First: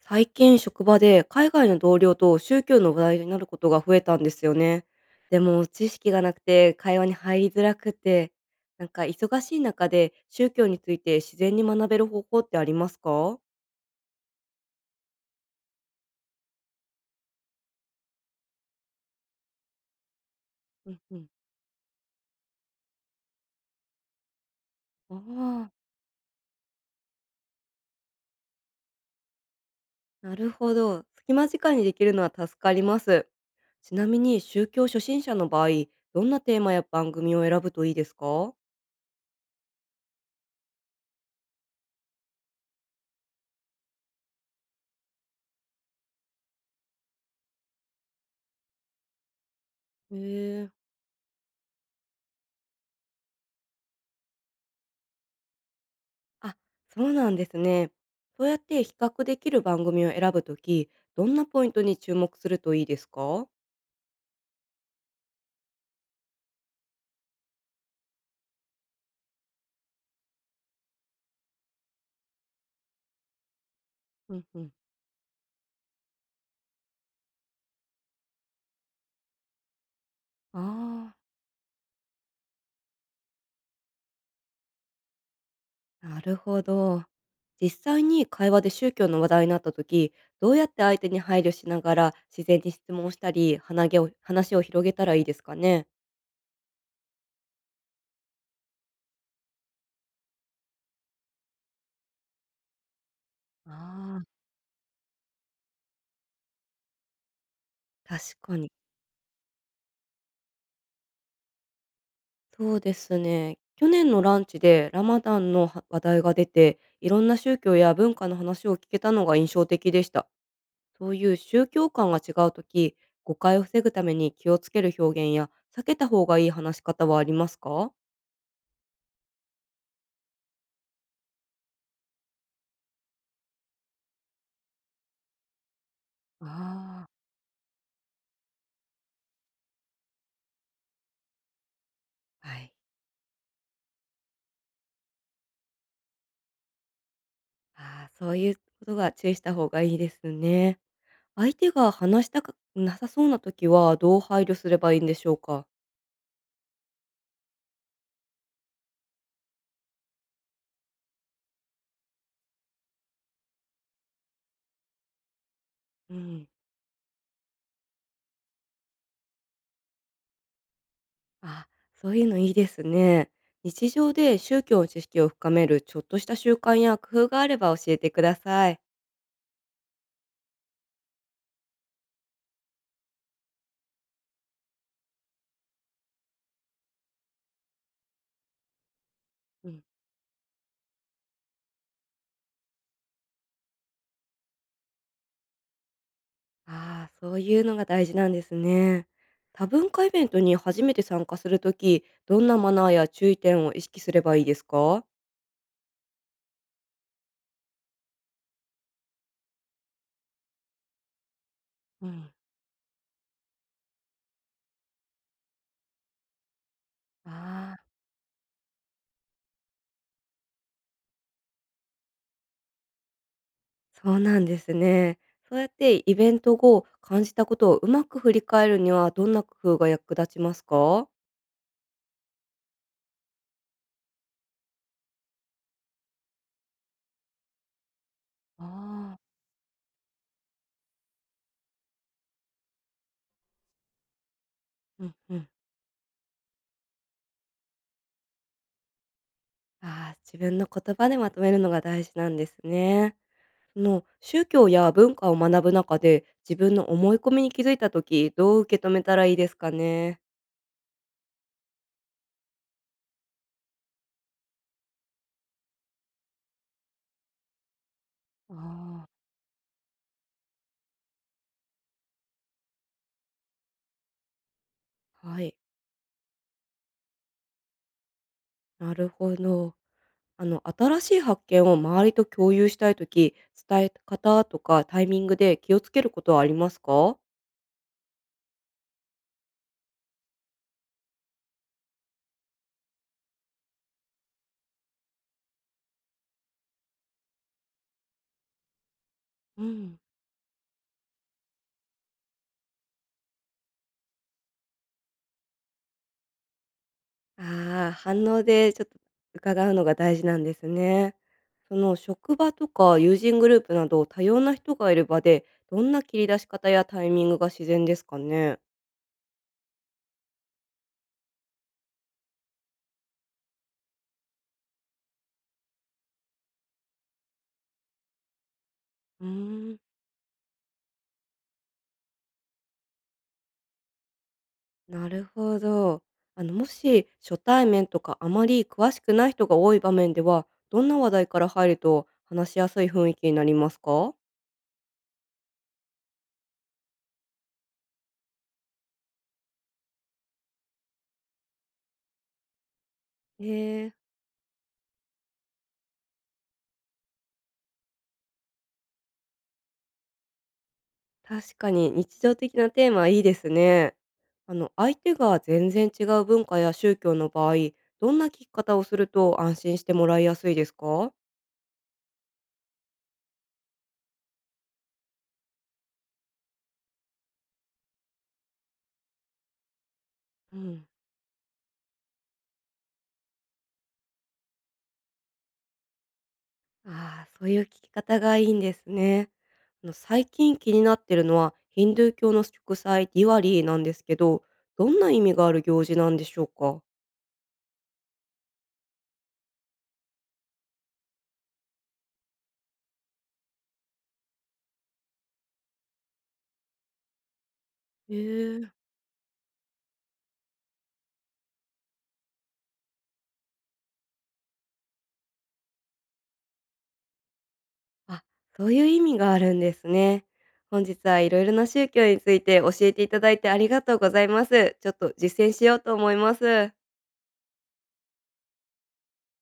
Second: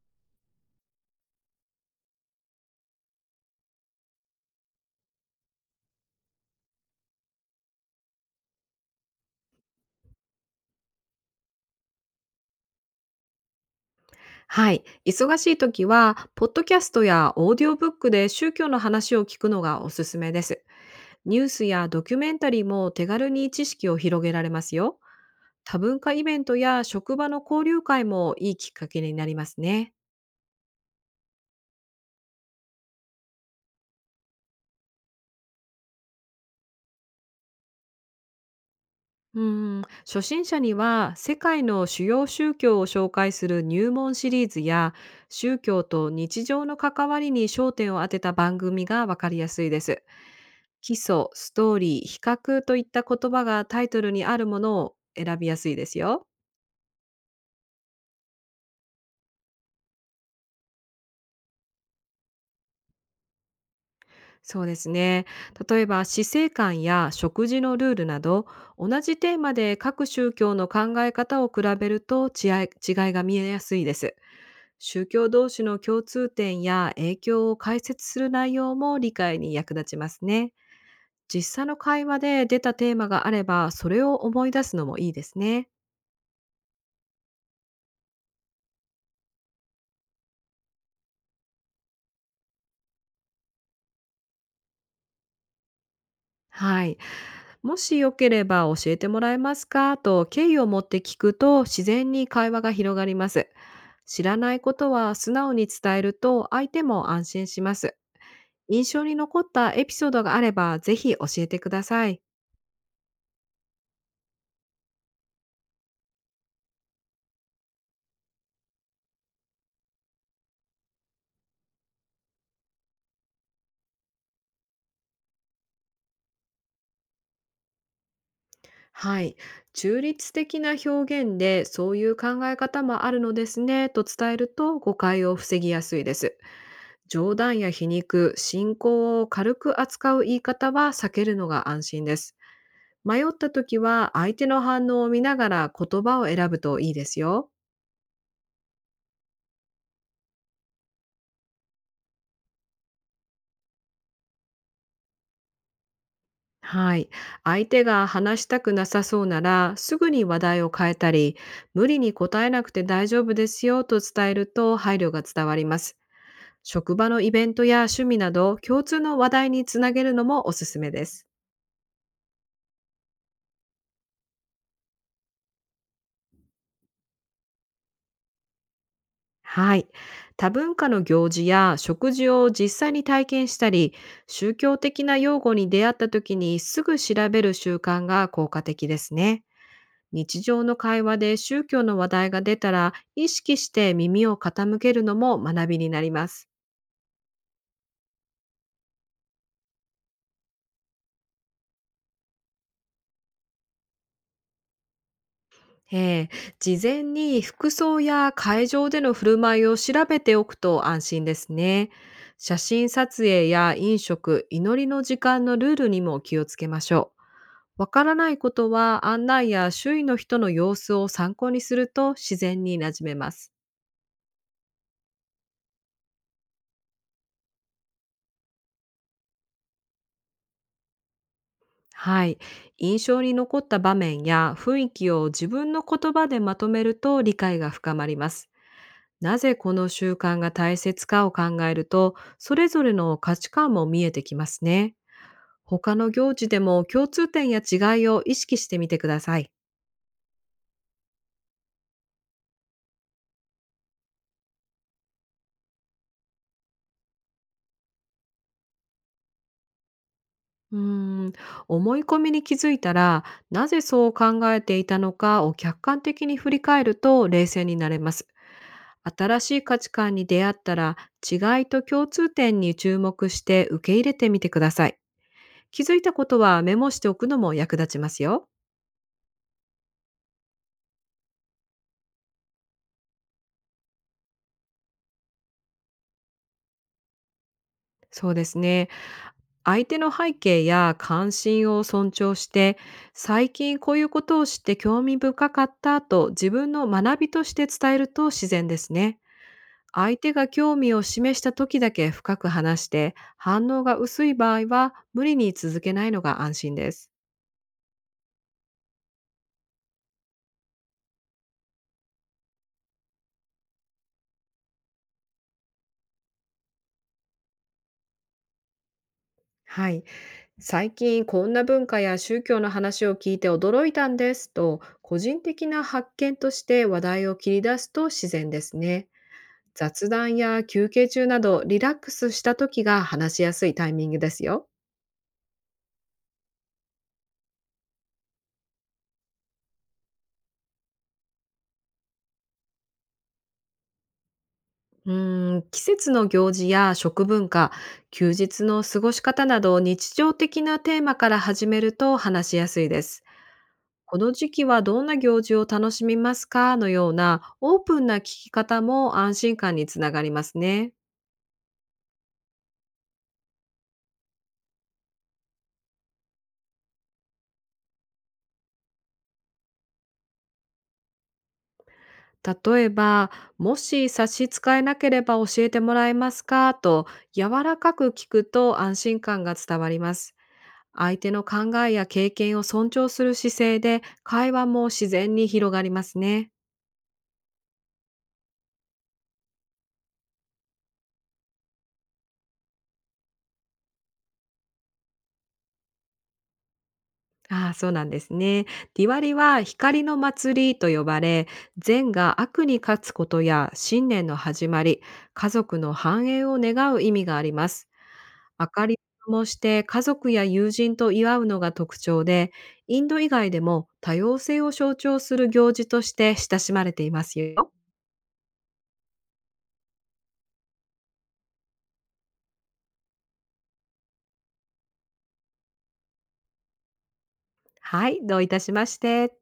最近職場で海外の同僚と宗教の話題になることが増えたんですよね。でも知識がなくて会話に入りづらくて、忙しい中で宗教について自然に学べる方法ってありますか？はい。忙しい時は、ポッドキャストやオーディオブックで宗教の話を聞くのがおすすめです。うんうん。ニュースやドキュメンタリーも手軽に知識を広げられますよ。ああ、多文化イベントや職場の交流会もいいきっかけになりますね。なるほど。隙間時間にできるのは助かります。ちなみに宗教初心者の場合、どんなテーマや番組を選ぶといいですか？うん、初心者には世界の主要宗教を紹介する入門シリーズや、宗教と日常の関わりに焦点を当てた番組がわかりやすいです。へえ、基礎、ストーリー、比較といった言葉がタイトルにあるものを選びやすいですよ。あ、そうなんですね。そうやって比較できる番組を選ぶとき、どんなポイントに注目するといいですか？そうですね。例えば死生観や食事のルールなど、同じテーマで各宗教の考え方を比べると、違いが見えやすいです。うんうん、宗教同士の共通点や影響を解説する内容も理解に役立ちますね。あ実際の会話で出たテーマがあれば、それを思い出すのもいいですね。あ、なるほど。実際に会話で宗教の話題になった時、どうやって相手に配慮しながら自然に質問をしたり、話を広げたらいいですかね。はい。もしよければ教えてもらえますかと敬意を持って聞くと、自然に会話が広がります。あ知らあ、ないことは素直に伝えると、相手も安心します。確かに。印象に残ったエピソードがあれば、ぜひ教えてください。そうですね。去年のランチでラマダンのは話題が出て、いろんな宗教や文化の話を聞けたのが印象的でした。そういう宗教観が違うとき、誤解を防ぐために気をつける表現や避けた方がいい話し方はありますか？はい。中立的な表現で、そういう考え方もあるのですねと伝えると、誤解を防ぎやすいです。あ冗談や皮肉、信仰を軽く扱う言い方は避けるのが安心です。あ、はい。迷った時は、相手の反応を見ながら言葉を選ぶといいですよ。ああ、そういうことが注意した方がいいですね。相手が話したくなさそうなときはどう配慮すればいいんでしょうか？はい。相手が話したくなさそうなら、すぐに話題を変えたり、無理に答えなくて大丈夫ですよと伝えると、配慮が伝わります。うん。職場のイベントや趣味など、共通の話題につなげるのもおすすめです。あ、そういうのいいですね。日常で宗教の知識を深めるちょっとした習慣や工夫があれば教えてください。はい。多文化の行事や食事を実際に体験したり、宗教的な用語に出会った時にすぐ調べる習慣が効果的ですね。うん。日常の会話で宗教の話題が出たら、意識して耳を傾けるのも学びになります。ああ、そういうのが大事なんですね。多文化イベントに初めて参加するとき、どんなマナーや注意点を意識すればいいですか？ええ、事前に服装や会場での振る舞いを調べておくと安心ですね。うん、写真撮影や飲食、祈りの時間のルールにも気をつけましょあう。あ、わからないことは、案内や周囲の人の様子を参考にすると自然になじめます。そうなんですね。そうやってイベント後、感じたことをうまく振り返るには、どんな工夫が役立ちますか？はい。印象に残った場面や雰囲気を自分の言葉でまとめると、理解が深まります。ああ、なぜこの習慣が大切かを考えると、それぞれの価値観も見えてきますね。うんうん。他の行事でも共通点や違いを意識してみてください。ああ、自分の言葉でまとめるのが大事なんですね。その宗教や文化を学ぶ中で、自分の思い込みに気づいたとき、どう受け止めたらいいですかね。うーん、思い込みに気づいたら、なぜそう考えていたのかを客観的に振り返ると冷静になれます。ああ。新しい価値観に出会ったら、違いと共通点に注目して受け入れてみてください。はい、気づいたことはメモしておくのも役立ちますよ。なるほど。新しい発見を周りと共有したいとき、伝え方とかタイミングで気をつけることはありますか？そうですね。相手の背景や関心を尊重して、最近こういうことを知って興味深かったと自分の学びとして伝えると自然ですね。うん。相手が興味を示した時だけ深く話して、反応が薄い場合は無理に続けないのが安心です。ああ、反応でちょっと伺うのが大事なんですね。その職場とか友人グループなど多様な人がいる場で、どんな切り出し方やタイミングが自然ですかね？はい、最近こんな文化や宗教の話を聞いて驚いたんですと、個人的な発見として話題を切り出すと自然ですね。うーん。雑談や休憩中など、リラックスした時が話しやすいタイミングですよ。なるほど。もし初対面とかあまり詳しくない人が多い場面では、どんな話題から入ると話しやすい雰囲気になりますか？うーん、季節の行事や食文化、休日の過ごし方など、日常的なテーマから始めると話しやすいです。ええ、この時期はどんな行事を楽しみますかのような、オープンな聞き方も安心感につながりますね。確かに日常的なテーマいいですね。相手が全然違う文化や宗教の場合、どんな聞き方をすると安心してもらいやすいですか？例えば、もし差し支えなければ教えてもらえますかと柔らかく聞くと、安心感が伝わります。うん。相手の考えや経験を尊重する姿勢で、会話も自然に広がりますね。ああ、そういう聞き方がいいんですね。最近気になってるのは、ヒンドゥー教の祝祭ディワリーなんですけど、どんな意味がある行事なんでしょうか？ああ、そうなんですね。ディワリは光の祭りと呼ばれ、善が悪に勝つことや新年の始まり、家族の繁栄を願う意味があります。へ明え、かりを灯して家族や友人と祝うのが特徴で、インド以外でも多様性を象徴する行事として親しまれていますよ。あ、そういう意味があるんですね。本日はいろいろな宗教について教えていただいてありがとうございます。ちょっと実践しようと思います。はい、どういたしまして。